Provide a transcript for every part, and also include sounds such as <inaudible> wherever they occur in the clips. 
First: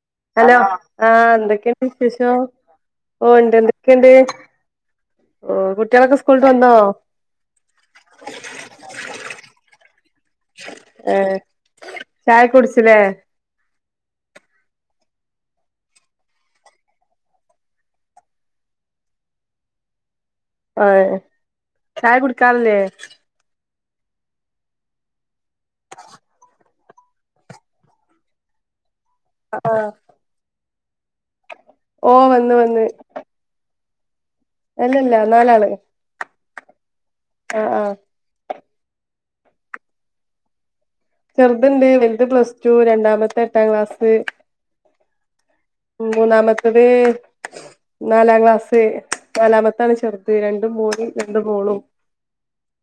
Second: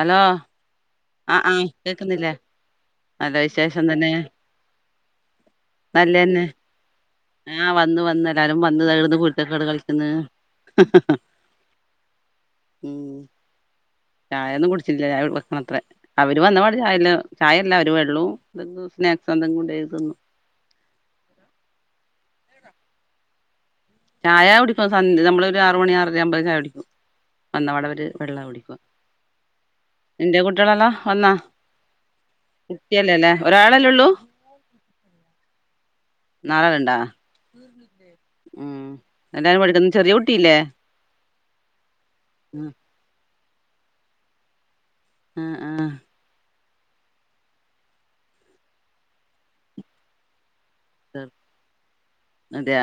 Hello ആ എന്തൊക്കെണ്ട് വിശേഷം ഓ നല്ല ണ്ട് വിശേഷം തന്നെ എന്തൊക്കെണ്ട് ഓ കുട്ട്യേളൊക്കെ നല്ലന്നെ സ്കൂൾട്ട് വന്നോ ആ വന്ന് വന്ന് എല്ലാരും വന്ന് <unintelligible> കളിക്ക്ന്ന് ഏഹ് ചായ കുടിച്ചില്ലേ ചായൊന്നും കുടിച്ചില്ല ചായ വെക്കണത്ര അവര് വന്നപാടെ ചായല്ല ചായല്ല അവര് വെള്ളവും സ്നാക്സ് <unintelligible> ആ ചായ കുടിക്കാറില്ലേ ചായാ കുടിക്കും സന്ധ്യാ നമ്മള് ഒര് ആറ് മണി ആറാരാമ്പേ ചായ കുടിക്കും വന്ന പാടെ അവര് വെള്ള കുടിക്കുക ആഹ് ഇന്റെ കുട്ട്യേളള്ള ഒന്നാ ഓ കുട്ടിയല്ലാല്ലേ ഒരാ തലൊള്ളൂ അല്ലാ അല്ലാ നാലാള് നാളെ ഇടണ്ട ആഹ് ആഹ് നീർന്നില്ലേ ഉം എല്ലാരും പഠിക്കുന്ന ചെറിയ കുട്ടിയില്ലേ ചെറുതെണ്ട് വൽത് പ്ലസ് ആ ടു രണ്ടാമത്തെ എട്ടാം ക്ലാസ് ആ ആ. മൂന്നാമ ത്തത് നാലാം ക്ലാസ് നാലാമത്താണ് ചെറുത് രണ്ട് മോന് രണ്ട് മോളും അതെയ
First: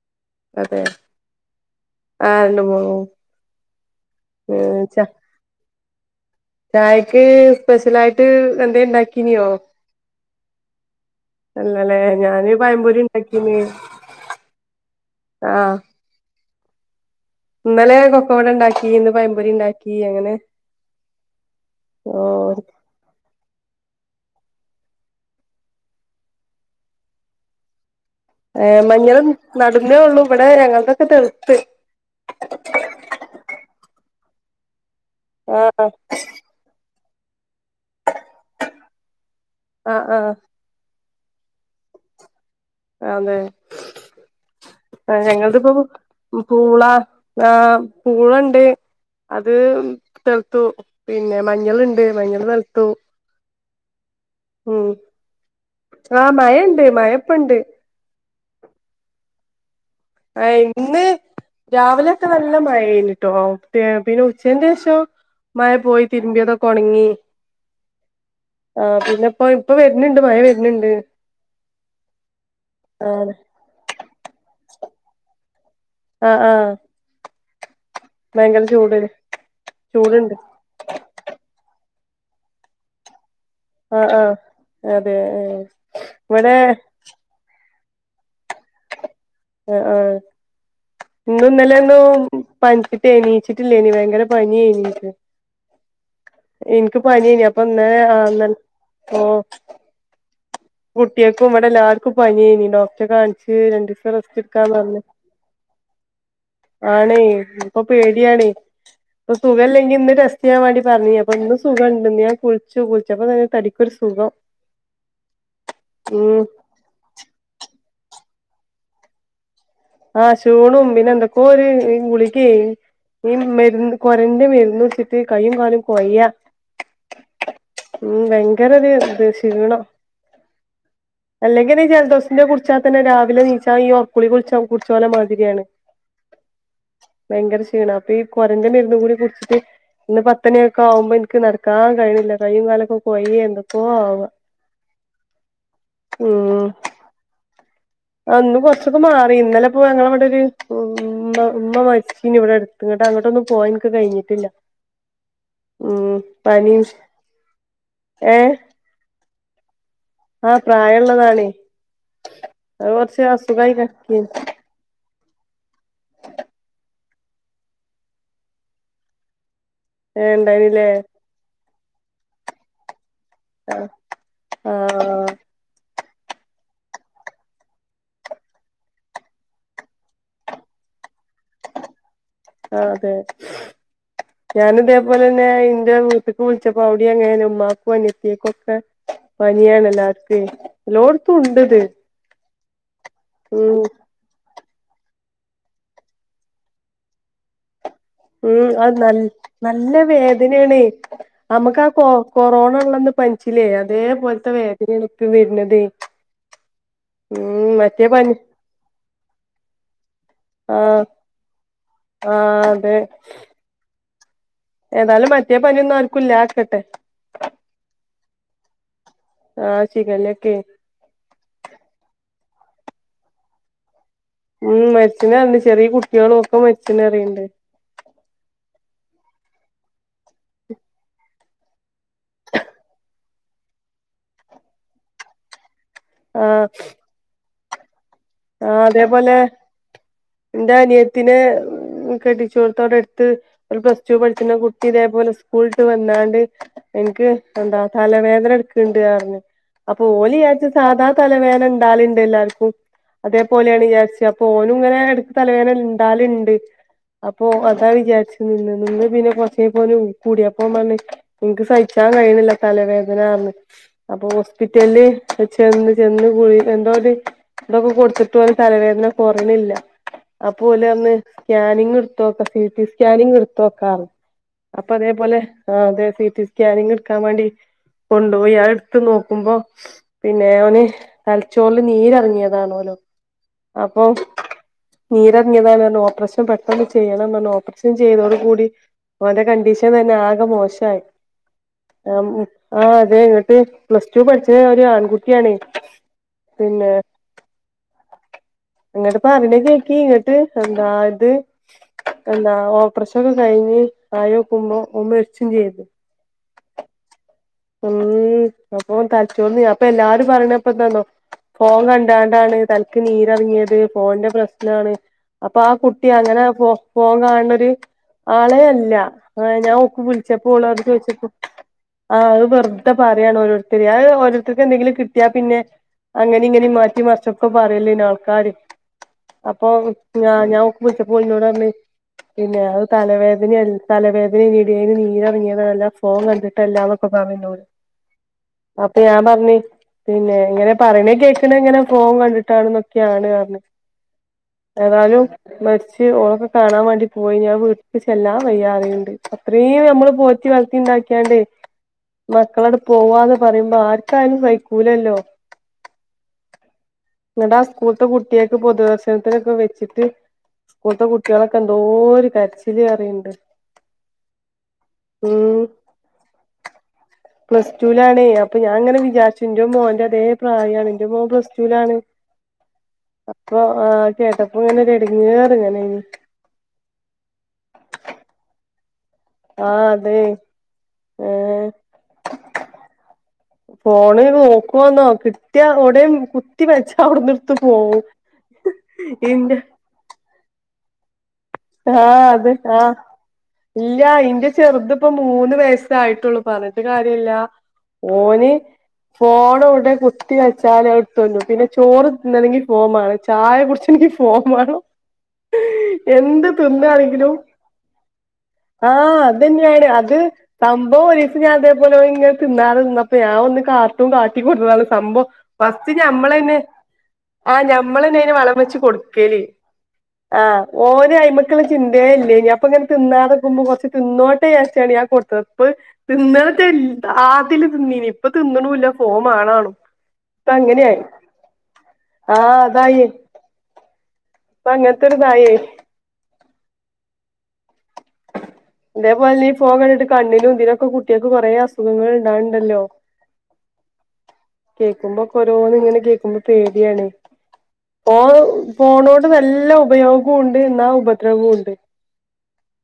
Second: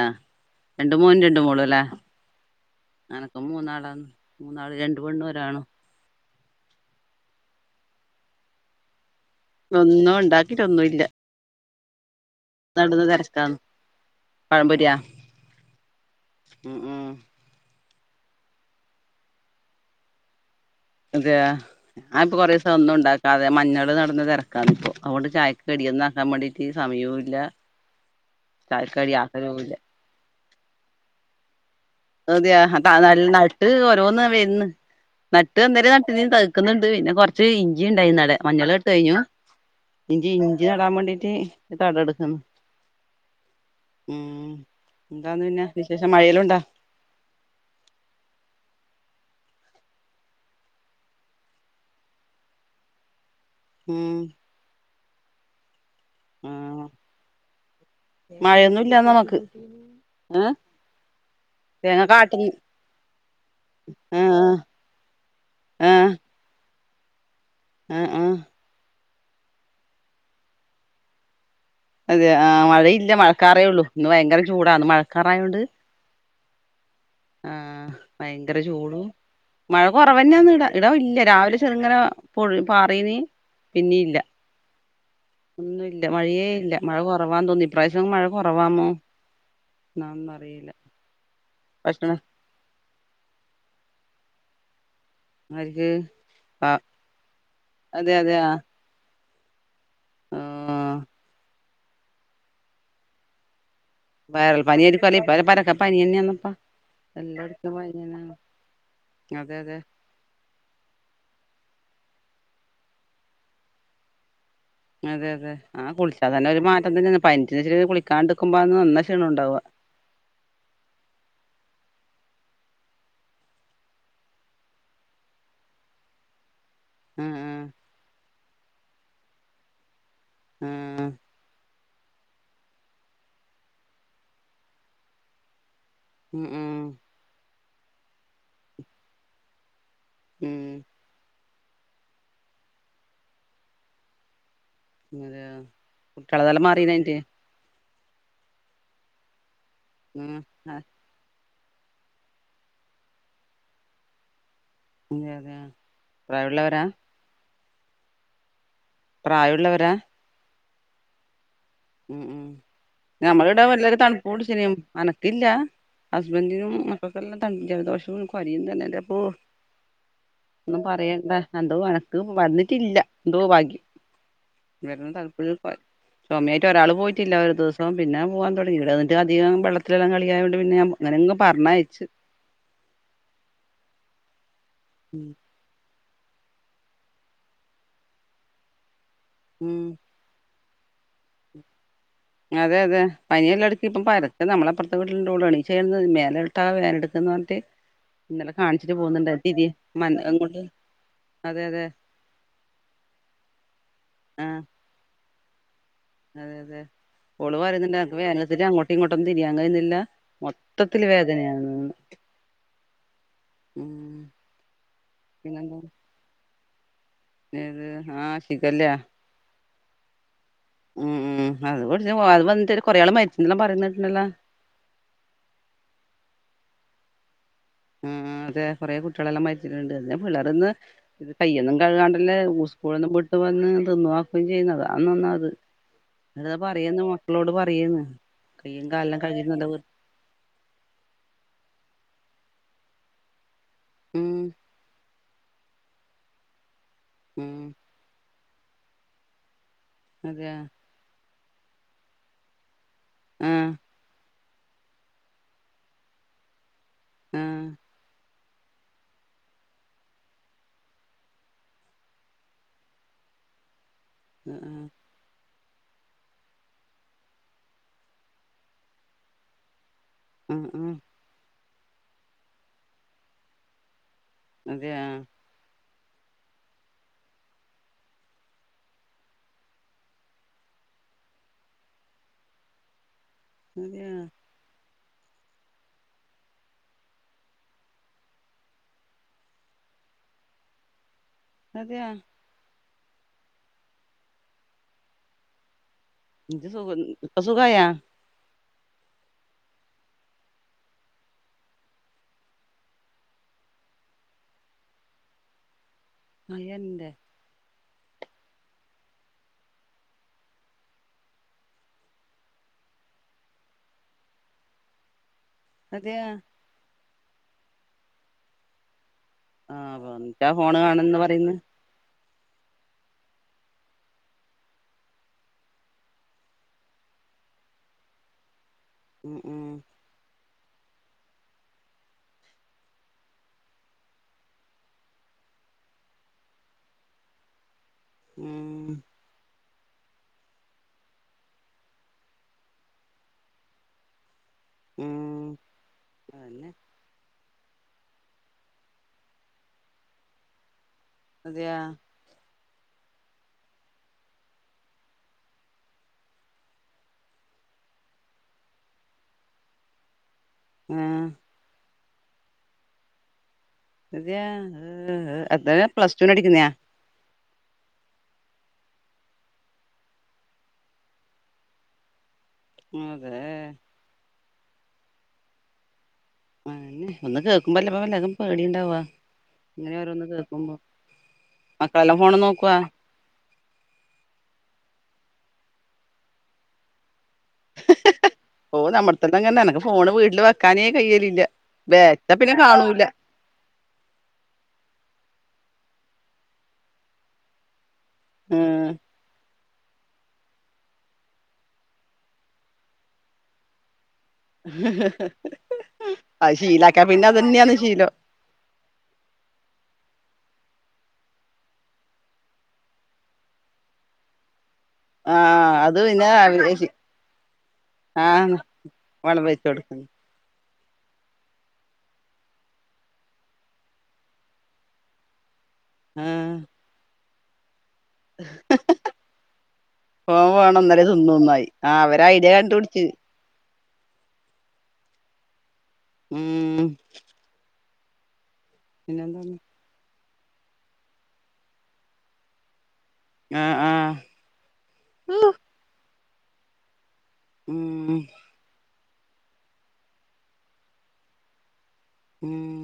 അതെ രണ്ട് മോനും രണ്ട് മോളും അല്ലേ ആഹ് രണ്ട് മോളും അനക്ക മൂന്നാളാണ് മൂന്നാൾ രണ്ട് പെണ്ണും ഒരാണും ചായക്ക് സ്പെഷ്യല് ആയിട്ട് എന്തണ്ടാക്ക ഒന്നും ഉണ്ടാക്കിട്ടൊന്നും ഇല്ല ഇല്ലലേ ഞാന് പഴംപൊരി ഉണ്ടാക്കീന്ന്‌ ആഹ അ ആഹ ഇന്നലെ കൊക്കവട ഉണ്ടാക്കി ഇന്ന്‌പഴം പൊരി ഉണ്ടാക്കി അങ്ങനെ അതെ ഓ ആ ഇപ്പൊ കൊറേ ദിവസം ഒന്നും ഉണ്ടാക്കാതെ മഞ്ഞൾ അവിടെ നടന്ന തിരക്കാണ് ഇപ്പോ അതുകൊണ്ട് ചായക്ക കടിയൊന്നും ആക്കാൻ വേണ്ടീട്ട് സമയവും ഇല്ല ഏ മഞ്ഞളും നടുന്നേ ഉള്ളൂ ഇവിടെ ഞങ്ങൾതൊക്കെ തെഴുത്ത് ഇന്ന് നട്ട് ആഹ് എന്തേരം നട്ടിന് തഴുക്കുന്നുണ്ട് പിന്നെ കുച്ച് ഇഞ്ചി ഉണ്ടായി നട മഞ്ഞൾ ഇട്ട് കഴിഞ്ഞു ആഹ് ഇഞ്ചി ആഹ് ഇഞ്ചി നടാൻ വേണ്ടിട്ട് റ്റി തടം എടുക്കുന്നു അതെ ഉം ആ എന്താന്ന് ഞങ്ങളത് പിന്നെ ഇപ്പൊ വിശേഷം മഴയെല്ലാം ഉണ്ടാ പൂള ആ പൂളണ്ട് അത് തെഴുത്തു പിന്നെ മഞ്ഞൾഇണ്ട് മഞ്ഞൾ തെഴുത്തു ഉം ഉം ആഹ ആ മഴണ്ട് മഴഇപ്പണ്ട് മഴയൊന്നും ഇല്ല <inaudible> ആ ഇന്ന് തേങ്ങ രാവിലെ ഒക്ക കാട്ടിൽ നല്ല മഴ ആയിന്നുട്ടോ പിന്നെ ആഹ് ഉച്ചന്റെ ശേഷം മഴ പോയി തിരുമ്പിയതൊക്കെ ഒണങ്ങി ആഹ ആഹ ആ പിന്നെ ഇപ്പ ഇപ്പൊ വരുന്നുണ്ട് മഴ വരുന്നുണ്ട് അതെ ആ മഴയില്ല ആ മഴക്കറേള്ളൂ ഇന്ന്‌ ഭയങ്കര ചൂടാണ് മഴക്കാറായോണ്ട് ആഹ ആഹ ആഹ ഭയങ്കര ചൂടും മഴ ചൂടുണ്ട് കൊറവന്നെയന്ന ഇട ഇടവല്ല രാവിലെ ചെറങ്ങനെ പൊ പാറീനി പിന്നെ ആ ഇല്ല ആ അതെ ഒന്നുല്ല മഴയേ ഇവിടെ ഇല്ല മഴ കുറവാന്ന് തോന്നി പ്രാവശ്യം മഴ കുറവാമോ ആ ആ എന്നാന്നും അറിയില്ല ഇന്നുന്നല്ലേ ഭക്ഷണം പട്ട് എനീച്ചിട്ടില്ല ഇനി ഭയങ്കര പനിയെനി അവർക്ക് ഇന്ക് പനിയേനി അപ്പൊ ഇന്നാ അതെ അതെ ആഹ് ഓ ആഹ് കുട്ടികൾക്കും ഇവിടെ എല്ലാർക്കും പനേ നീ ഡോക്ടറെ കാണിച്ച് രണ്ട് വയറൽ ക്കാൻ പറഞ്ഞു പനിയായിരിക്കും അല്ലേ ഇപ്പ പരക്കെ പനിയന്നെയാന്നപ്പ ആണേ എല്ലായിടത്തും ഇപ്പൊ പനിയാണ് പേടിയണേ ഇപ്പൊ അതെ അതെ തുകല്ലെങ്കി ഇന്ന് രസ ചെയ്യാൻ വേണ്ടി പറഞ്ഞ അപ്പൊ ഇന്ന് സുഖം ഉണ്ട്ന്ന് ഞാൻ കുൾച്ചു കുൾ ച്ചപ്പൊ തന്നെ തടിക്കൊരു സുഖം അതെ അതെ ആ കുളിച്ചാത ഉം തന്നെ ഒരു മാറ്റം തന്നെയന്നന്ന് പനിവെച്ച കുളിക്കാണ്ട് നക്ക്പോ നല്ല ക്ഷീണം ഉണ്ടാവുക ആ ശൂണും പിന്നെ എന്തൊക്കോ ഒരു ഈ ഗുളിക്ക് ഈ മരുന്ന് കൊരന്റെ മരുന്ന് വെച്ചിട്ട് കൈയും കാലും കൊയ്യ ആ ആ ഉം ബ ഭയങ്കര ര്ത് ശീണം ആ അല്ലെങ്കി ന്നെ ജല ന്ന് കുടിച്ചാൽ തന്നെ രാവിലെ നീച്ച ഈ ഓർക്കുളിക കുളിച്ചാവും പുട്ച്ചോല മാതിരിയാണ് ഉം ഉം ഭയങ്കര ക്ഷീണ കുറൻന്തന്റെ മേ മൂടെ കുർച്ച ഇന്ന് പത്തണിയൊക്കെ ഉം ആവുമ്പോ ഇന്ക് നട കാ കഴിഞ്ഞില്ല കയ്യ കാലക്ക കൊയ്യ എന്തക്കോ ആവ അതെയ കുട്ടികളതെല്ലാം മാറനയിന്റെ അന്ന് കൊറച്ചൊക്കെ മാറി ഇന്നലെ ഇ ഞങ്ങള അവിടെ ഉം ഒരു ആ ഉമ്മ മരിച്ചീനി ഇവിടെ അടുത്ത് ന്നട്ട് അങ്ങോട്ടൊന്നും പോവാൻ ഇൻക്ക് കഴിഞ്ഞില്ല അതെ അതെ പ്രായള്ളവരാ ഏ പ്രായമുള്ളവരാ ആഹ പ്രായള്ളതാണേ അത് കൊറച്ച് ഞമ്മുടെ ഇട അസുഖായി വല്ലരും തണുപ്പ കെടക്കേനി കട ശനും അനക്കല്ല ഹസ്ബൻഡിനും ഇപ്പൊക്കെല്ലാം ത ജലദോഷവും കൊരി തന്നെ അപ്പൊ ഏ ഒന്നും ഇണ്ടായിനില്ലേ പറയണ്ട അ അത വനക്ക് വന്നിട്ടില്ല ന്തോ ആ ഭാഗ്യം ആ വ താല്പുര് പോ സമയ മറ്റ ഒരാൾ പോയിട്ടില്ല ഒരു ദിവം പിന്നെ പോവാാൻ തുടങ്ങി ഇവിടെന്നി് അധികം വെള്ളത്തിലെല്ലാം കളിയായണ്ട് പിെ അങ്ങനങ്കും പറഞ്ഞയച്ചച്ച് ആ അതെ ഞാാന ഇതേപോലെ ഉം തന്നെ ഇന്റെ ട്ക്ക് വിൾച്ചപ്പപ്പോ അവിടിം അങ്ങനെന്നെ ഉമ്മാക്കും അനിയത്തിയേക്കാെക്കെ ഉം പനിയാണെല്ലാര്ക്കെ എല്ലോട്ത്തുണ്ട്ത് അതെ അതെ പനി എല്ലായിടത്തും പരക്ക നമ്മളെ പ്രാ ഇ വീട്ടിള്ളണീ ചേർന്ന് മേല ഇട്ടാ വേൻ എടുക്കന്ന് പറഞ്ഞട്ട് ഉം അത് ന നല്ല അങ്ങോട്ട് വേദനേണേ അതെ അതെ അമ്മക്കാ കൊ കൊറോണ ഉള്ളന്ന് പൻച്ചില്ലേ അതേ പോലത്തെ ആഹ് വേദനേണെ <unintelligible> വര്ണതേ അതെ അതെ ഓള് പറയ്ന്ന്ണ്ടായ് ക്ക് പനി വേദനട്ത്ത്ട്ട് അങ്ങോട്ടും ഇങ്ങോട്ടാെന്നും തിരിയാൻ കയ്യ്ന്നില്ല മൊത്തത്തില് വേദനയാണ് ആ അതെ ഉം ഏതാലും മറ്റേ പിന്നെന്താ പനിയൊന്നും ആർക്കുംല്ലാക്കട്ടെ ഏത് ആഹ ശിഖല്ലയാ ആ ശിഖല്ലാെക്കെ ഉം ഉം അത് <unintelligible> ച്ച് <unintelligible> വന്നിട്ട് കൊറേയാള് മരിച്ച്ന്നും പറയ്ന്നേട്ട്ണ്ടല്ലാ ഉം മരിച്ചിനർഞ്ഞ് ചെറീ കുട്ട്യേളും ഒക്കെ മരിച്ച്ണറീണ്ട് ആ അതെ കാെറേ കുട്ടികളെല്ലാം മരിച്ചിട്ട്ണ്ട് <unintelligible> പുല്ലേറ്ന്ന് ഇത് കയ്യൊന്നും കഴുകാണ്ടല്ലേ ഉസ്കൂള്ന്ന് ബ് ഇ പറഞ്ഞതൊന്നും അപ്പം ചെയ്യ്ന്നത അന്നന്നാ അത് അതാ പറയ്ന്ന് മക്കളോട് പ റയ്ന്ന് ആ അതേപോലെ എന്റെ അനിയത്തിനെ കെടി ച്ചോട്ത്തവ്ടെട്ത്ത് ഒരു പ്ലസ് ടു ഉം പഠിച്ച്ണ കുട്ടി ഇതേ പോലെ സ്കൂൾട്ട് വന്നാണ്ട് എൻക്ക് ഉം എന്താ തലവേദനട്ക ണ്ട് അർഞ്ഞ് അപ്പൊ അതെയാ ഓലിയാര്ച്ചെ സാധാ തലവേ ണ്ടാല്ണ്ട് എല്ലാര്ക്കും ആ അതേപോലെയാണ്യാര്ച്ച് അ പ്പോനുംങ്ങനെ എടക്ക് തലവേദനണ്ടാല്ണ്ട് ആ അപ്പൊ അതാ വിചാര്ച്ച് നിന്ന് നിന്ന് പിന്നെ കൊറച്ചേയ്ഞ്ഞപ്പം ഓന് ഊക്ക് കൂടിയപ്പോൻ പറ്ഞ്ഞ് ഇൻക്ക് സഹിച്ചാൻ കഴിയ്ണില്ല തലവേദനാർഞ്ഞ് അപ്പൊ ആ ഹോസ്പിറ്റൽല് ചെന്ന് ചെന്ന് കുഴി എന്തോര് തൊക്കെ കൊടുത്തിട്ട് ഓന് തലവേദന കാെറിണില്ല ആ പോലെ അന്ന് സ്കാനിങ് എടുത്ത് നോക്കാം സി ടി സ്കാനിങ് എടുത്ത് നോക്കാം അപ്പൊ അതെയാ അതേപോലെ ആ അതെ സിറ്റടി സ്കാനിങ് എടുക്കാൻ വേണ്ടി കൊണ്ടുപോയി ആ എടുത്ത് നോക്കുമ്പോ പിന്നെ അവന് തലച്ചോറില് നീരറങ്ങിയതാ താണോലൊ അതെയാ നീരറങ്ങിയതാണ് പറഞ്ഞ് ഓപ്പറേഷൻ പെട്ടെന്ന് ചെയ്യണംന്ന് പറഞ്ഞ് ഓപ്പറേഷൻ ചെയ്തോടു കൂടി ഓന്റെ കണ്ടീഷൻ തന്നെ ആകെ മോശമായി അതെയാ ആ ആഹ് അതെ ഇങ്ങിട്ട് പ്ലസ് ടു പഠിച്ചത് ഒരു ആൺകുട്ടിയാണ് <unintelligible> പ്പ സുഖായാ അങ്ങട്ടിപ്പ അറിനൊക്ക നക്കി ഇങ്ങട്ട് എന്താ ഇത് എന്താ ഓപ്പ്രഷൻ ഒക്കെ കഴിഞ്ഞ് ആയോ കുമ്പോ മരിച്ചും ചെയ്ത് മയൻണ്ട് ഉം അപ്പൊ തലച്ചോർന്ന് അപ്പൊ എല്ലാരും പറഞ്ഞപ്പന്താന്നോ ഫോൺ കണ്ട താണ്ടാണ് തലക്ക് നീരറങ്ങിയത് ഫോണന്റെ പ്രശ്നാണ് അപ്പൊ ആ കുട്ടി അതെയാ അങ്ങനെ പോ ഫോൺ കാണ് ണൊരു ആളെയല്ല ആഹ് ഞാൻ ആ ഓക്ക് വിളിച്ചപ്പ എന്നിട്ടാ ഫോണ് ഓളോട് കാണന്ന് ചോദിച്ചപ പറയുന്ന് ആ അത് വെറുതെ പറയാണ് ഓരുത്തർ അത് ഓരോരുത്തർക്ക് എന്തെങ്കിലും കിട്ടിയാ പിന്നെ അങ്ങനെ ഇങ്ങനെ റ്റി മറച്ചക്കെ പറയല്ലോ ഇ ആൾക്കാര് ഉം ഉം അപ്പൊ ഞാൻ വിളിച്ചപ്പ ഓളിന്നോട് പറഞ്ഞു പിന്നെ അത് തലവേദന തലവേദനാണെടി നീരറങ്ങിയല്ല ഫോം കണ്ടിട്ട് എല്ലാംൊക്കെന്നോട് ഉം അപ്പേ ഞാൻ പറഞ്ഞി പിന്നെ എങ്ങനെ പറയ കേക്കണ അങ്ങനെ ഫോൺ കണ്ടിട്ടാണ്ന്നൊക്കെയാണ് പറഞ്ഞ് ഏതായാലും ഉം മരിച്ച് ഓളൊക്കെ അതന്നെ കാണാൻ വേണ്ടി പോയിഞ്ഞാൽ വിളപ്പിച്ചെല്ലാാം വയ്യാതെയുണ്ട് അത്രേയും നമ്മള് പോറ്റി വളർത്തി ഉണ്ടാക്കി അതെയാ മക്കളടു പോവാന്ന് പറയുമ്പോ ആർക്കായാലും സഹിക്കൂലല്ലോ ന്നട്ട് ആ സ്കൂളത്തെ കുട്ട്യാൾക്കൊക്കെ പൊതുദർശനത്തിനൊക്കെ വെച്ചിട്ട് കുത്ത ആ കുട്ടികളൊക്കെ എന്തോ കരച്ചില് അറിയണ്ട് ഇത അത പ്ലസ് ടൂ ന് അടിക്കുന്നയാ പ്ലസ് ടുൂലാണെ അപ്പൊ ഞാൻങ്ങനെ വിചാരിച്ചു എന്റെ മോന്റെ അതേ പ്രായമാണ് എന്റെ മോൻ പ്ലസ്സ ടുലാണ് അതെ അപ്പൊ ആന് കേട്ട അപ്പങ്ങനെ രട്ങ്ങേറ് ങ്ങനെ ഒന്ന് കേൾക്കുമ്പോ അല്ലപ്പല്ലതും പേടിിയുണ്ടാവവാ ആ ഇങ്ങനെയ അതെ അവരോന്ന് കേൾക്കുമ്പോ ഏ മക്കളെല്ലാം ഫോണ് നോക്കവാ ഫോണ് നോക്കുവന്നോ കിട്ടിയ ഉവിടയും കുത്തി വെച്ച അവിടുന്ന് ഓ നമ്മുടെ തന്നെങ്ങനെ ഇന്റെ നിനക്ക് ഫോണ് വീട്ടില് വെക്ക തനേ കയ്്യലില്ല ആഹ അത് ആഹ ഇല്ല ഇന്റെ ചെറുത്പ്പ മൂന്ന് വയ ആായിട്ടുള്ളൂ പറഞ്ഞട്ട കാര്യമല്ല ഓന് ഉം ഫോണ് വിടെ കുത്തി കഴച്ചാ അവിടെ തന്നു പിന്നെ ചോറ്ന്നണെങ്കിൽ ഫോമാണ് ചായെ കുറിച്ചുെങ്കിൽ പമാണോ എന്ത് അത് ശീലാക്കാ പിന്നെ എന്താണെങ്കിലും അതന്നെയാന്ന് ശീലം ആഹ അത് തന്നെയാണ് അത് സംഭവം ഒീ ഞാ അതേപലെ ഇ തിന്നാറ് തിന്ന അപ്പൊ ഞാൻ ഒന്ന് കാട്ടും കാട്ടി കൊടു സംഭവം ആഹ് ഫസ്റ്റ് അത് പിന്നെ ഞമ്മള തന്നെ ആഹ ഞമ്മള തന്നെ അന് ആഹ് വളം വെച്ച് കൊടുക്കല വളം വെച്ച് കൊടുക്കുന്നു ആഹ ഓൻ അയ്മക്ക് ചിന്തയ ഇല്ലേ ഇനി അപ്പൊ ഇങ്ങന ന്നാതെുമ്പോ കുറച്ച് തിന്നട്ട ചച്ചയാണ് ഞാ കൊടുത്തത് അപ്പ ആഹ് പിന്നത്തെ ആ <unintelligible> തിന്ന ഇപ്പ തിന്നണില്ല ഫോ ആണണോ ഫോൺ ഇ വേണം അങ്ങനെയായി ഇന്നലെ തിന്നുന്നായി ആഹ് അവര് ആ ഐഡിയ കണ്ടുപിടിച്ച് അതായി അങ്ങനത്തെ തായ ഉം അതേപോലെ നീ പിന്നെന്താണ് പോകണ്ട കണ്ണിനും ന്തിനൊക്കെ കുട്ടികൾക്ക് കൊറെേ അസുഖങ്ങൾ ഇണ്ടാുണ്ടല്ലോ ആഹ് ആഹ് കേക്കുമ്പോ കൊരോന്ന് ഇങ്ങനെ കേൾക്കുമ്പോ പേടിയാണ് ഫോ ഉം ഫോണോട് നല്ല ഉപയോഗവും ഉണ്ട് എന്നാ ഉപദ്രവവും ഉണ്ട് ഉം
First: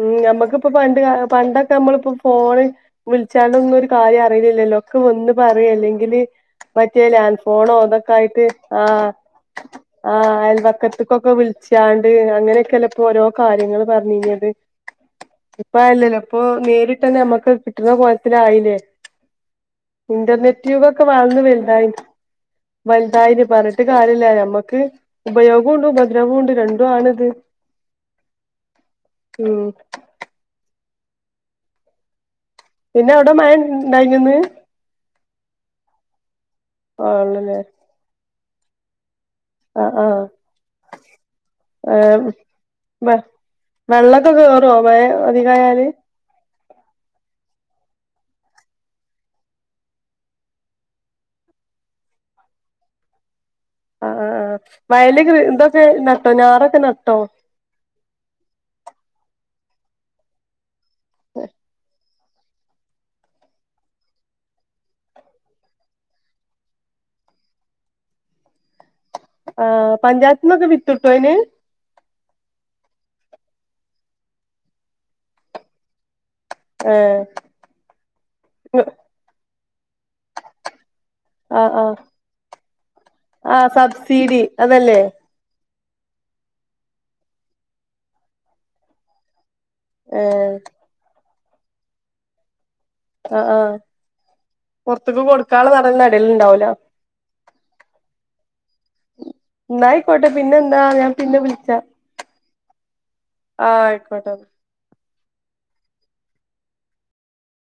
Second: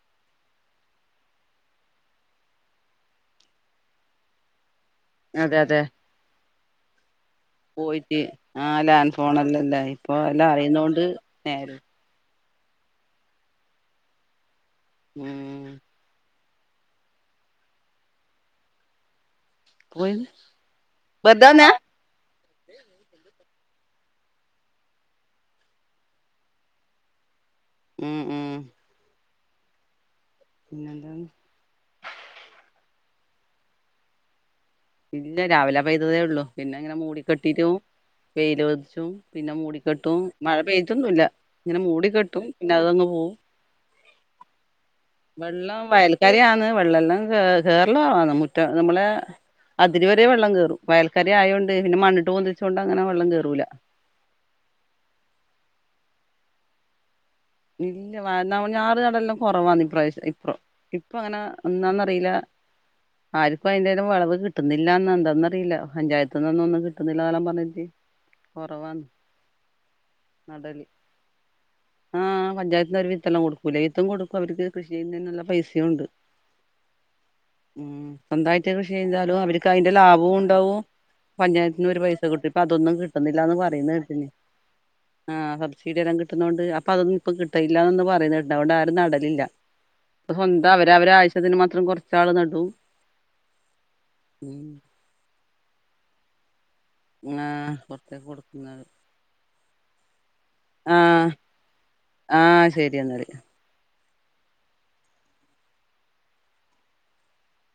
ഉം അ നമുക്കിപ്പ പണ്ട് പണ്ടൊക്കെ നമ്മളിപ്പോ ഫോണ് വിളിച്ചാണ്ടൊന്നും ഒരു കാര്യം അറിയില്ലില്ലല്ലോ ഒന്ന് അതെ പറയും അതെ അല്ലെങ്കില് മറ്റേല്ല അൻ <unintelligible> പോണോ അതൊക്കെ പോയിട്ട് ആയിട്ട് ആ ആ് ലാൻഡ് ഫോണല്ലല്ലേ ആ ഇപ്പൊ എല്ലാം അറിയുന്നോണ്ട് അയൽവക്കത്തക്കൊക്കെ നേരെ വിളിച്ചാണ്ട് അങ്ങനെ ചിലപ്പോൾ ഓരോ കാര്യങ്ങളും പറണ അത <unintelligible> ഉം <unintelligible> അപ്പൊ നേരിട്ട്ന്നെ നമ്മക്ക് കിട്ടുന്ന കോലത്തില ആയില്ലേ പോയി ഇന്റർനെറ്റ് യുഗൊക്കെ വളർന്നു വെറുതെ വന്നാ വലുതായി <unintelligible> വലുതായിന് പറഞ്ഞിട്ട് കാരില്ല ഞമ്മക്ക് ഉപയോഗം ഉണ്ട് ഉപദ്രവവും ഉണ്ട് രണ്ടും ആണിത്. ഉം ഉം ഉം പിന്നത <unintelligible> പിന്നെ അവിടെ മയ ഉണ്ടായിന്ന് <unintelligible> ഇല്ല രാവിലെ പൈതതേ ഉള്ളു പിന്നെ അങ്ങനെ മൂടി ആണല്ലേ കെട്ടിട്ട <unintelligible> വെയിരോച്ചും <unintelligible> പിന്നെ ആഹ് മൂടിക്കെട്ടും ആഹ് മഴ പെയ്തൊന്നല്ല ഇങ്ങനെ മൂടി ഏഹ് കെട്ടും പിന്നെ അതൊങ്ങ് വെ പോകവും വെള്ളൊക്കെ കേറുവോ മഴ വെള്ളം അധികായാല് വയൽക്കാരി ആന്ന് <unintelligible> വെള്ളം എല്ലാം കേരളന്ന മുറ്റം നമ്മളെ <unintelligible> അതിര് വരെ വെള്ളം കറും വയൽക്കാെ ആയത്ണ്ട്ന്നെ മണ്ണിട്ട് പന്തിച്ചുകൊണ്ട് അങ്ങനെ വെള്ളം കയരുല്ല. ആ ആ ആ വയല് എന്തൊക്കെ നട്ടോ ഞാറൊക്കെ നട്ടോ ഇല്ല വ ഞാറ് നടല്ലാം കുറവാന്ന് ഇ പ്രാവശ്യം ഇപ്പം ഇപ്പൊ അങ്ങനെ ഒന്നാന്നറിയില്ല ആർക്കും അയിന്റേലും വിളവ് കിട്ടുന്നില്ലന്ന് എന്താന്നറിയില്ല പഞ്ചായത്തിനോന്നും ഒന്നും കിട്ടുന്നില്ലാം പറഞ്ഞിട്ട് കുറവാന്ന് ആ പഞ്ചാത്മക നടല് വിത്ത്ട്ടോ അയിന് ആഹ് പഞ്ചായത്തിന്ന് അവര് വിത്തെല്ലാം കൊടുക്കൂലെ വിത്തും കൊടുക്കും അവർക്ക് കൃഷി ചെയ്യുന്നതിനുള്ള പൈസയും ഉണ്ട് ഏഹ് ഉം സ്വന്തായിട്ട കൃഷി ചെയ്താലും അവര് അതിന്റെ ലാഭവും ഇണ്ടാവും ആഹ് പഞ്ചായത്തിന് ആഹ് ഒരു പൈസ കിട്ടിപ്പ അതൊന്നും കിട്ടുന്നില്ലാന്ന് ആഹ് പറയുന്ന കേട്ടിനി സബ്സിഡി അതല്ലേ ആഹ് സ സീഡില്ലാം കിട്ടുന്നൊണ്ട് അപ്പ അതൊന്നും ഇപ്പ കിട്ടനില്ലാന്ന് പറയുന്നേട്ട് അവിടാരും നടലില്ല ഏഹ് സ്വന്തം അവര് അവരാ തിന് മാത്രം കുറച്ചാള് നടൂം ആ ആഹ് പുറത്തക്ക് കൊടുക് ക്കാള് നടേൽൻ്റെ ഇടേലുണ്ടാവല്ലോ ആ പുറത്തേക്ക് കൊടുക്കുന്നത് ന്നായിക്കോട്ടെ പിന്നെ എന്താ ഞാൻ പിന്നെ വിളിച്ചാ ശരിയാണ് ആ അയ്കോട്ടെ ന്നാ